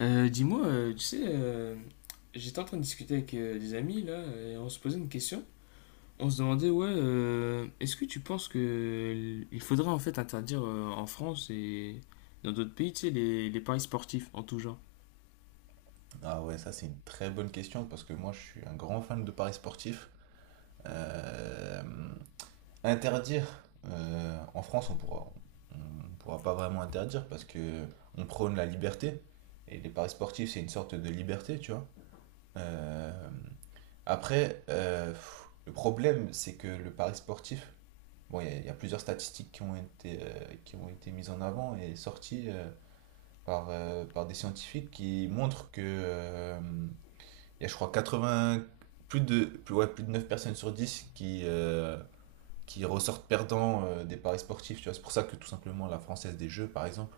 Dis-moi, tu sais, j'étais en train de discuter avec des amis là, et on se posait une question. On se demandait, ouais, est-ce que tu penses que il faudrait en fait interdire en France et dans d'autres pays, tu sais, les paris sportifs en tout genre? Ah ouais, ça c'est une très bonne question parce que moi je suis un grand fan de paris sportifs. Euh, interdire, en France on pourra pas vraiment interdire parce que on prône la liberté et les paris sportifs c'est une sorte de liberté, tu vois. Euh, après, le problème c'est que le pari sportif, bon il y a plusieurs statistiques qui ont été mises en avant et sorties par, par des scientifiques qui montrent que il y a, je crois, 80, ouais, plus de 9 personnes sur 10 qui ressortent perdants des paris sportifs. Tu vois, c'est pour ça que tout simplement la Française des Jeux, par exemple,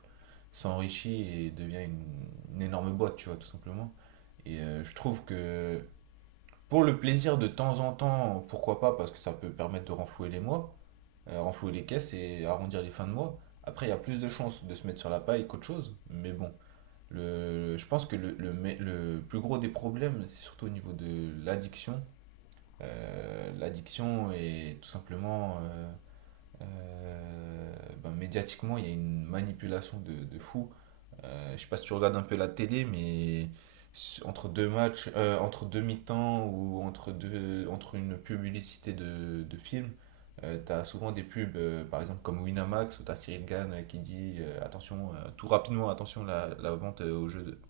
s'enrichit et devient une énorme boîte, tu vois, tout simplement. Et je trouve que pour le plaisir de temps en temps, pourquoi pas, parce que ça peut permettre de renflouer les mois, renflouer les caisses et arrondir les fins de mois. Après, il y a plus de chances de se mettre sur la paille qu'autre chose, mais bon. Je pense que le plus gros des problèmes, c'est surtout au niveau de l'addiction. L'addiction est tout simplement, euh, ben, médiatiquement, il y a une manipulation de fou. Je sais pas si tu regardes un peu la télé, mais entre deux matchs, entre deux mi-temps ou entre une publicité de film, t'as souvent des pubs, par exemple comme Winamax, où t'as Cyril Gann qui dit attention, tout rapidement, attention, la vente au jeu de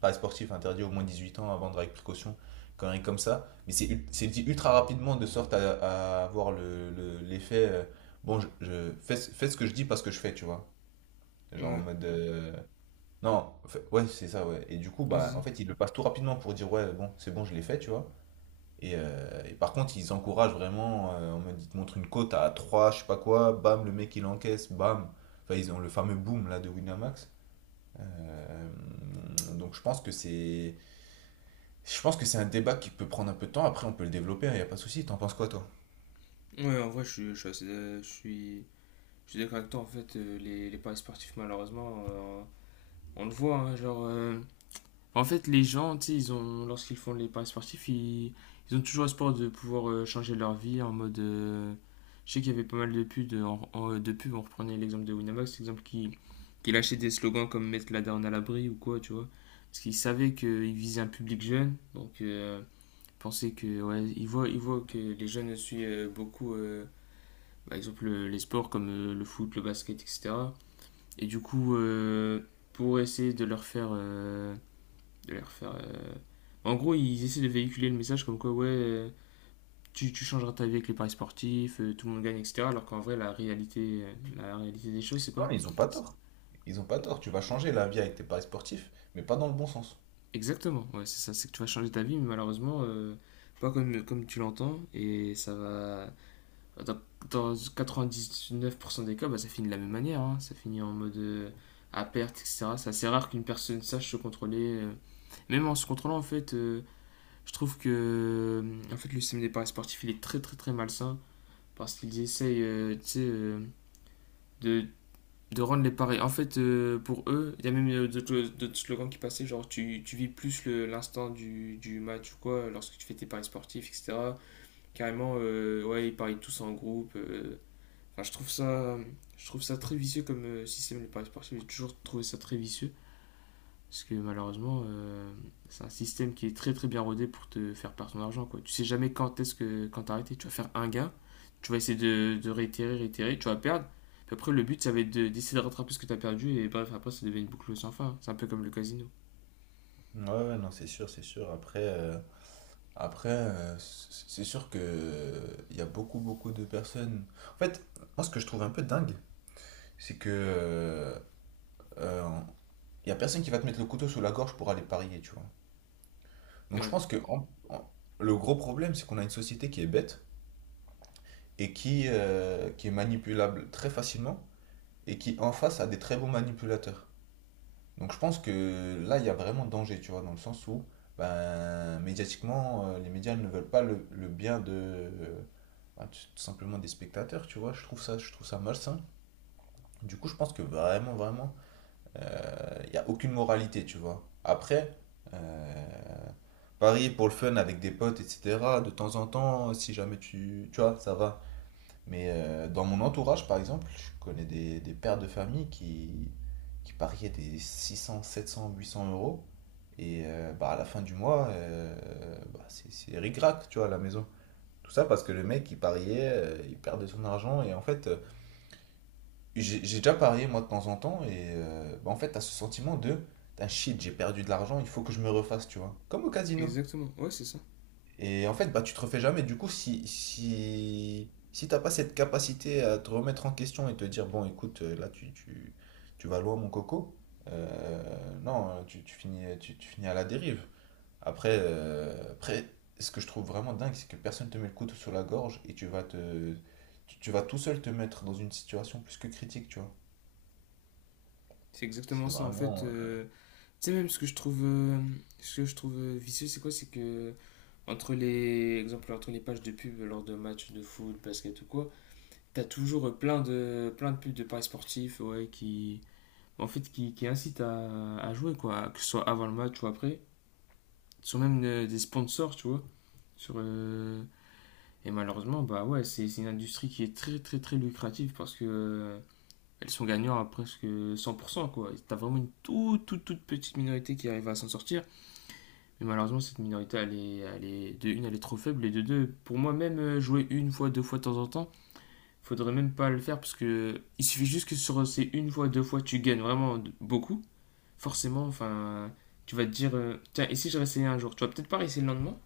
Paris sportif interdit au moins 18 ans à vendre avec précaution, quand même comme ça. Mais c'est dit ultra rapidement de sorte à avoir l'effet. Fais, fais ce que je dis parce que je fais, tu vois. Genre en Ouais, mode. Non, ouais, c'est ça, ouais. Et du coup, ouais, bah, c'est ça. en fait, ils le passent tout rapidement pour dire, ouais, bon, c'est bon, je l'ai fait, tu vois. Et par contre, ils encouragent vraiment. En mode, ils te montrent une cote à 3 je sais pas quoi, bam, le mec il encaisse, bam. Enfin, ils ont le fameux boom là de Winamax. Euh, donc je pense que c'est je pense que c'est un débat qui peut prendre un peu de temps. Après, on peut le développer, il n'y a pas de souci. T'en penses quoi, toi? Ouais, en vrai, je suis d'accord avec toi, en fait, les paris sportifs, malheureusement, on le voit, hein, genre, en fait, les gens, tu sais, lorsqu'ils font les paris sportifs, ils ont toujours espoir de pouvoir changer leur vie en mode. Je sais qu'il y avait pas mal de pubs, de pubs, on reprenait l'exemple de Winamax, qui lâchait des slogans comme mettre la down à l'abri ou quoi, tu vois. Parce qu'ils savaient qu'ils visaient un public jeune, donc ils pensaient que, ouais, ils voient que les jeunes suivent beaucoup, par exemple, les sports comme le foot, le basket, etc. Et du coup, pour essayer de leur faire. De leur faire en gros, ils essaient de véhiculer le message comme quoi, ouais, tu changeras ta vie avec les paris sportifs, tout le monde gagne, etc. Alors qu'en vrai, la réalité des choses, c'est Non, quoi? ils ont pas C'est- tort. Ils ont pas tort. Tu vas changer la vie avec tes paris sportifs, mais pas dans le bon sens. Exactement, ouais, c'est ça, c'est que tu vas changer ta vie, mais malheureusement, pas comme, comme tu l'entends, et ça va. Dans, Dans 99% des cas, bah, ça finit de la même manière, hein. Ça finit en mode à perte, etc. C'est assez rare qu'une personne sache se contrôler. Même en se contrôlant, en fait, je trouve que en fait, le système des paris sportifs, il est très très très malsain parce qu'ils essayent tu sais, de, de rendre les pareils. En fait, pour eux, il y a même d'autres slogans qui passaient, tu vis plus l'instant du match ou quoi, lorsque tu fais tes paris sportifs, etc. Carrément, ouais, ils parient tous en groupe. Enfin, je trouve ça très vicieux comme système, les paris sportifs. J'ai toujours trouvé ça très vicieux. Parce que malheureusement, c'est un système qui est très très bien rodé pour te faire perdre ton argent. Quoi. Tu sais jamais quand est-ce que quand t'arrêter. Tu vas faire un gain, tu vas essayer de réitérer, réitérer, tu vas perdre. Puis après, le but, ça va être d'essayer de rattraper ce que t'as perdu. Et bref, après, ça devient une boucle sans fin. C'est un peu comme le casino. Ouais, ouais, non, c'est sûr, c'est sûr. Après, c'est sûr que il y a beaucoup, beaucoup de personnes. En fait, moi, ce que je trouve un peu dingue, c'est que euh, y a personne qui va te mettre le couteau sous la gorge pour aller parier, tu vois. Donc, je Ouais, pense que le gros problème, c'est qu'on a une société qui est bête et qui est manipulable très facilement et qui en face a des très bons manipulateurs. Donc je pense que là, il y a vraiment danger, tu vois, dans le sens où, ben, médiatiquement, les médias ne veulent pas le bien de, ben, tout tout simplement des spectateurs, tu vois. Je trouve ça malsain. Du coup, je pense que vraiment, vraiment, il n'y a aucune moralité, tu vois. Après, euh, parier pour le fun avec des potes, etc., de temps en temps, si jamais tu, tu vois, ça va. Mais dans mon entourage, par exemple, je connais des pères de famille qui pariaient des 600, 700, 800 euros. Et bah, à la fin du mois, bah, c'est ric-rac, tu vois, à la maison. Tout ça parce que le mec, il pariait, il perdait son argent. Et en fait, j'ai déjà parié, moi, de temps en temps. Et bah, en fait, t'as ce sentiment de, putain, shit, j'ai perdu de l'argent, il faut que je me refasse, tu vois. Comme au casino. exactement. Ouais, c'est ça. Et en fait, bah, tu te refais jamais. Du coup, si t'as pas cette capacité à te remettre en question et te dire, bon, écoute, là, tu vas loin, mon coco, non, tu finis à la dérive. Après, ce que je trouve vraiment dingue, c'est que personne te met le couteau sur la gorge et tu vas tout seul te mettre dans une situation plus que critique, tu vois. C'est exactement C'est ça. En fait, vraiment. Tu sais, même ce que je trouve, ce que je trouve vicieux, c'est quoi? C'est que entre les, exemple, entre les pages de pub lors de matchs de foot, basket ou quoi, t'as toujours plein de pubs de paris sportifs, ouais, qui, en fait, qui incitent à jouer, quoi, que ce soit avant le match ou après. Ce sont même des sponsors, tu vois. Sur, euh, Et malheureusement, bah ouais, c'est une industrie qui est très très très lucrative parce que elles sont gagnantes à presque 100%, quoi. T'as vraiment une toute toute toute petite minorité qui arrive à s'en sortir. Mais malheureusement, cette minorité, de une, elle est trop faible et de deux, pour moi même, jouer une fois, deux fois de temps en temps, faudrait même pas le faire parce que il suffit juste que sur ces une fois, deux fois, tu gagnes vraiment beaucoup. Forcément, enfin, tu vas te dire, tiens, et si je réessayais un jour? Tu vas peut-être pas réessayer le lendemain,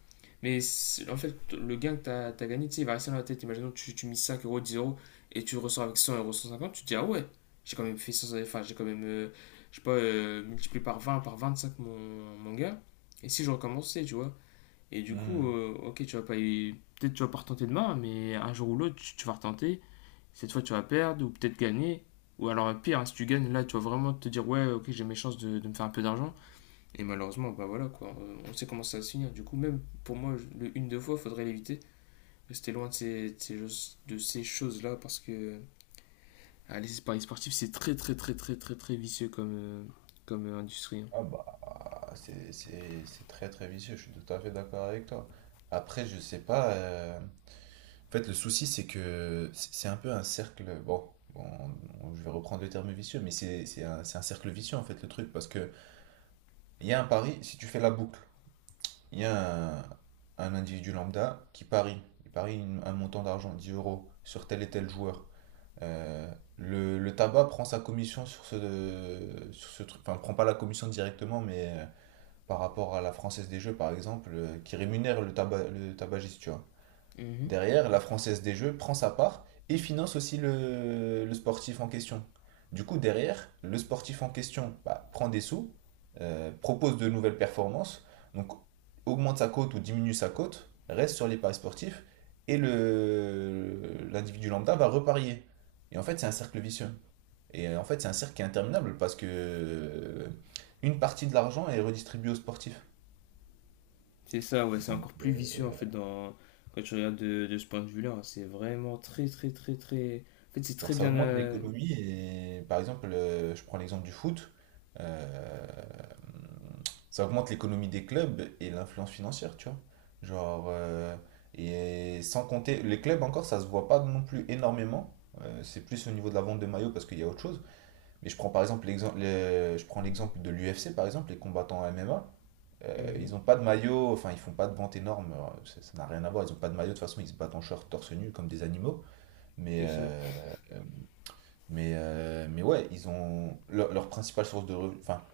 mais en fait, le gain que tu as gagné, tu sais, il va rester dans la tête. Imaginons, tu mises 5 euros, 10 €, et tu ressors avec 100 euros, 150, tu te dis, ah ouais, j'ai quand même fait cent, enfin, j'ai quand même, je sais pas, multiplié par 20, par 25, mon gain. Et si je recommençais, tu vois? Et du euh, coup, ok, tu vas pas y- peut-être tu vas pas retenter demain, mais un jour ou l'autre, tu vas retenter, cette fois tu vas perdre ou peut-être gagner. Ou alors pire, hein, si tu gagnes, là tu vas vraiment te dire, ouais, ok, j'ai mes chances de me faire un peu d'argent. Et malheureusement, bah voilà quoi, on sait comment ça va se finir. Du coup même pour moi, le une deux fois, faudrait l'éviter. Rester loin de ces, de ces choses-là parce que ah, les paris sportifs c'est très très très très très très vicieux comme, industrie. Hein. Ah bah c'est très très vicieux, je suis tout à fait d'accord avec toi. Après, je sais pas. En fait, le souci, c'est que c'est un peu un cercle. Bon, bon, je vais reprendre le terme vicieux, mais c'est un cercle vicieux en fait le truc. Parce que il y a un pari, si tu fais la boucle, il y a un individu lambda qui parie. Il parie un montant d'argent, 10 euros, sur tel et tel joueur. Euh, le tabac prend sa commission sur sur ce truc. Enfin, prend pas la commission directement, mais. Par rapport à la Française des Jeux, par exemple, qui rémunère le tabagiste, tu vois. Mm-hmm. Derrière, la Française des Jeux prend sa part et finance aussi le sportif en question. Du coup, derrière, le sportif en question bah, prend des sous, propose de nouvelles performances, donc augmente sa cote ou diminue sa cote, reste sur les paris sportifs, et le l'individu lambda va reparier. Et en fait, c'est un cercle vicieux. Et en fait, c'est un cercle qui est interminable parce que une partie de l'argent est redistribuée aux sportifs. C'est ça, ouais, c'est Donc, encore plus vicieux en fait dans... quand tu regardes de ce point de vue-là. Hein. C'est vraiment très, très, très, très. En fait, c'est genre, très ça bien. augmente euh, l'économie. Et par exemple, je prends l'exemple du foot. euh, Ça augmente l'économie des clubs et l'influence financière, tu vois. Genre, et sans compter, les clubs encore, ça se voit pas non plus énormément. C'est plus au niveau de la vente de maillots parce qu'il y a autre chose. Mais je prends par exemple l'exemple, je prends l'exemple de l'UFC, par exemple, les combattants MMA. Euh, Mm-hmm. ils ont pas de maillot, enfin ils font pas de vente énorme, ça n'a rien à voir, ils ont pas de maillot, de toute façon ils se battent en short torse nu comme des animaux. Mais, C'est ça. euh, euh, mais ouais, ils ont leur principale source de revenus. Enfin,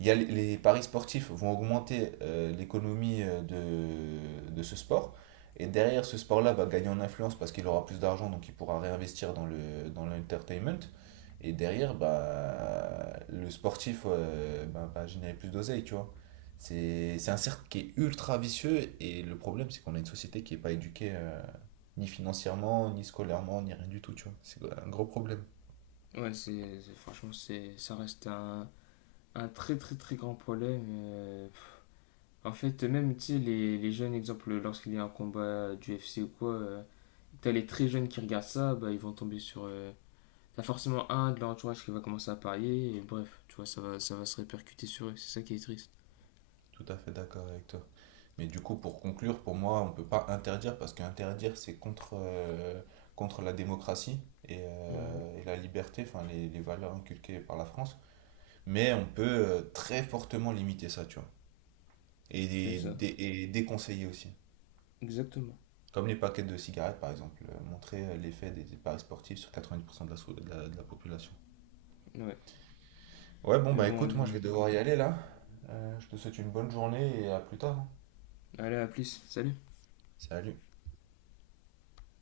il y a les paris sportifs vont augmenter l'économie de ce sport. Et derrière, ce sport-là va gagner en influence parce qu'il aura plus d'argent, donc il pourra réinvestir dans l'entertainment. Et derrière, bah, le sportif bah, va générer plus d'oseille, tu vois. C'est un cercle qui est ultra vicieux et le problème, c'est qu'on a une société qui n'est pas éduquée ni financièrement, ni scolairement, ni rien du tout, tu vois. C'est un gros problème. Ouais, franchement, c'est, ça reste un très très très grand problème. Pff. En fait, même, tu sais, les jeunes, exemple, lorsqu'il y a un combat du UFC ou quoi, t'as les très jeunes qui regardent ça, bah, ils vont tomber sur... t'as forcément un de leur entourage qui va commencer à parier, et bref, tu vois, ça va se répercuter sur eux, c'est ça qui est triste. Tout à fait d'accord avec toi. Mais du coup, pour conclure, pour moi, on ne peut pas interdire parce qu'interdire, c'est contre, contre la démocratie Mhm. Et la liberté, enfin les valeurs inculquées par la France. Mais on peut très fortement limiter ça, tu vois. Et, C'est ça, et déconseiller aussi. exactement. Comme les paquets de cigarettes, par exemple. Montrer l'effet des paris sportifs sur 90% de de de la population. Ouais, Ouais, bon, mais bah bon, écoute, moi je allez, vais devoir y aller là. Je te souhaite une bonne journée et à plus tard. Hein. allez, à plus, salut Salut.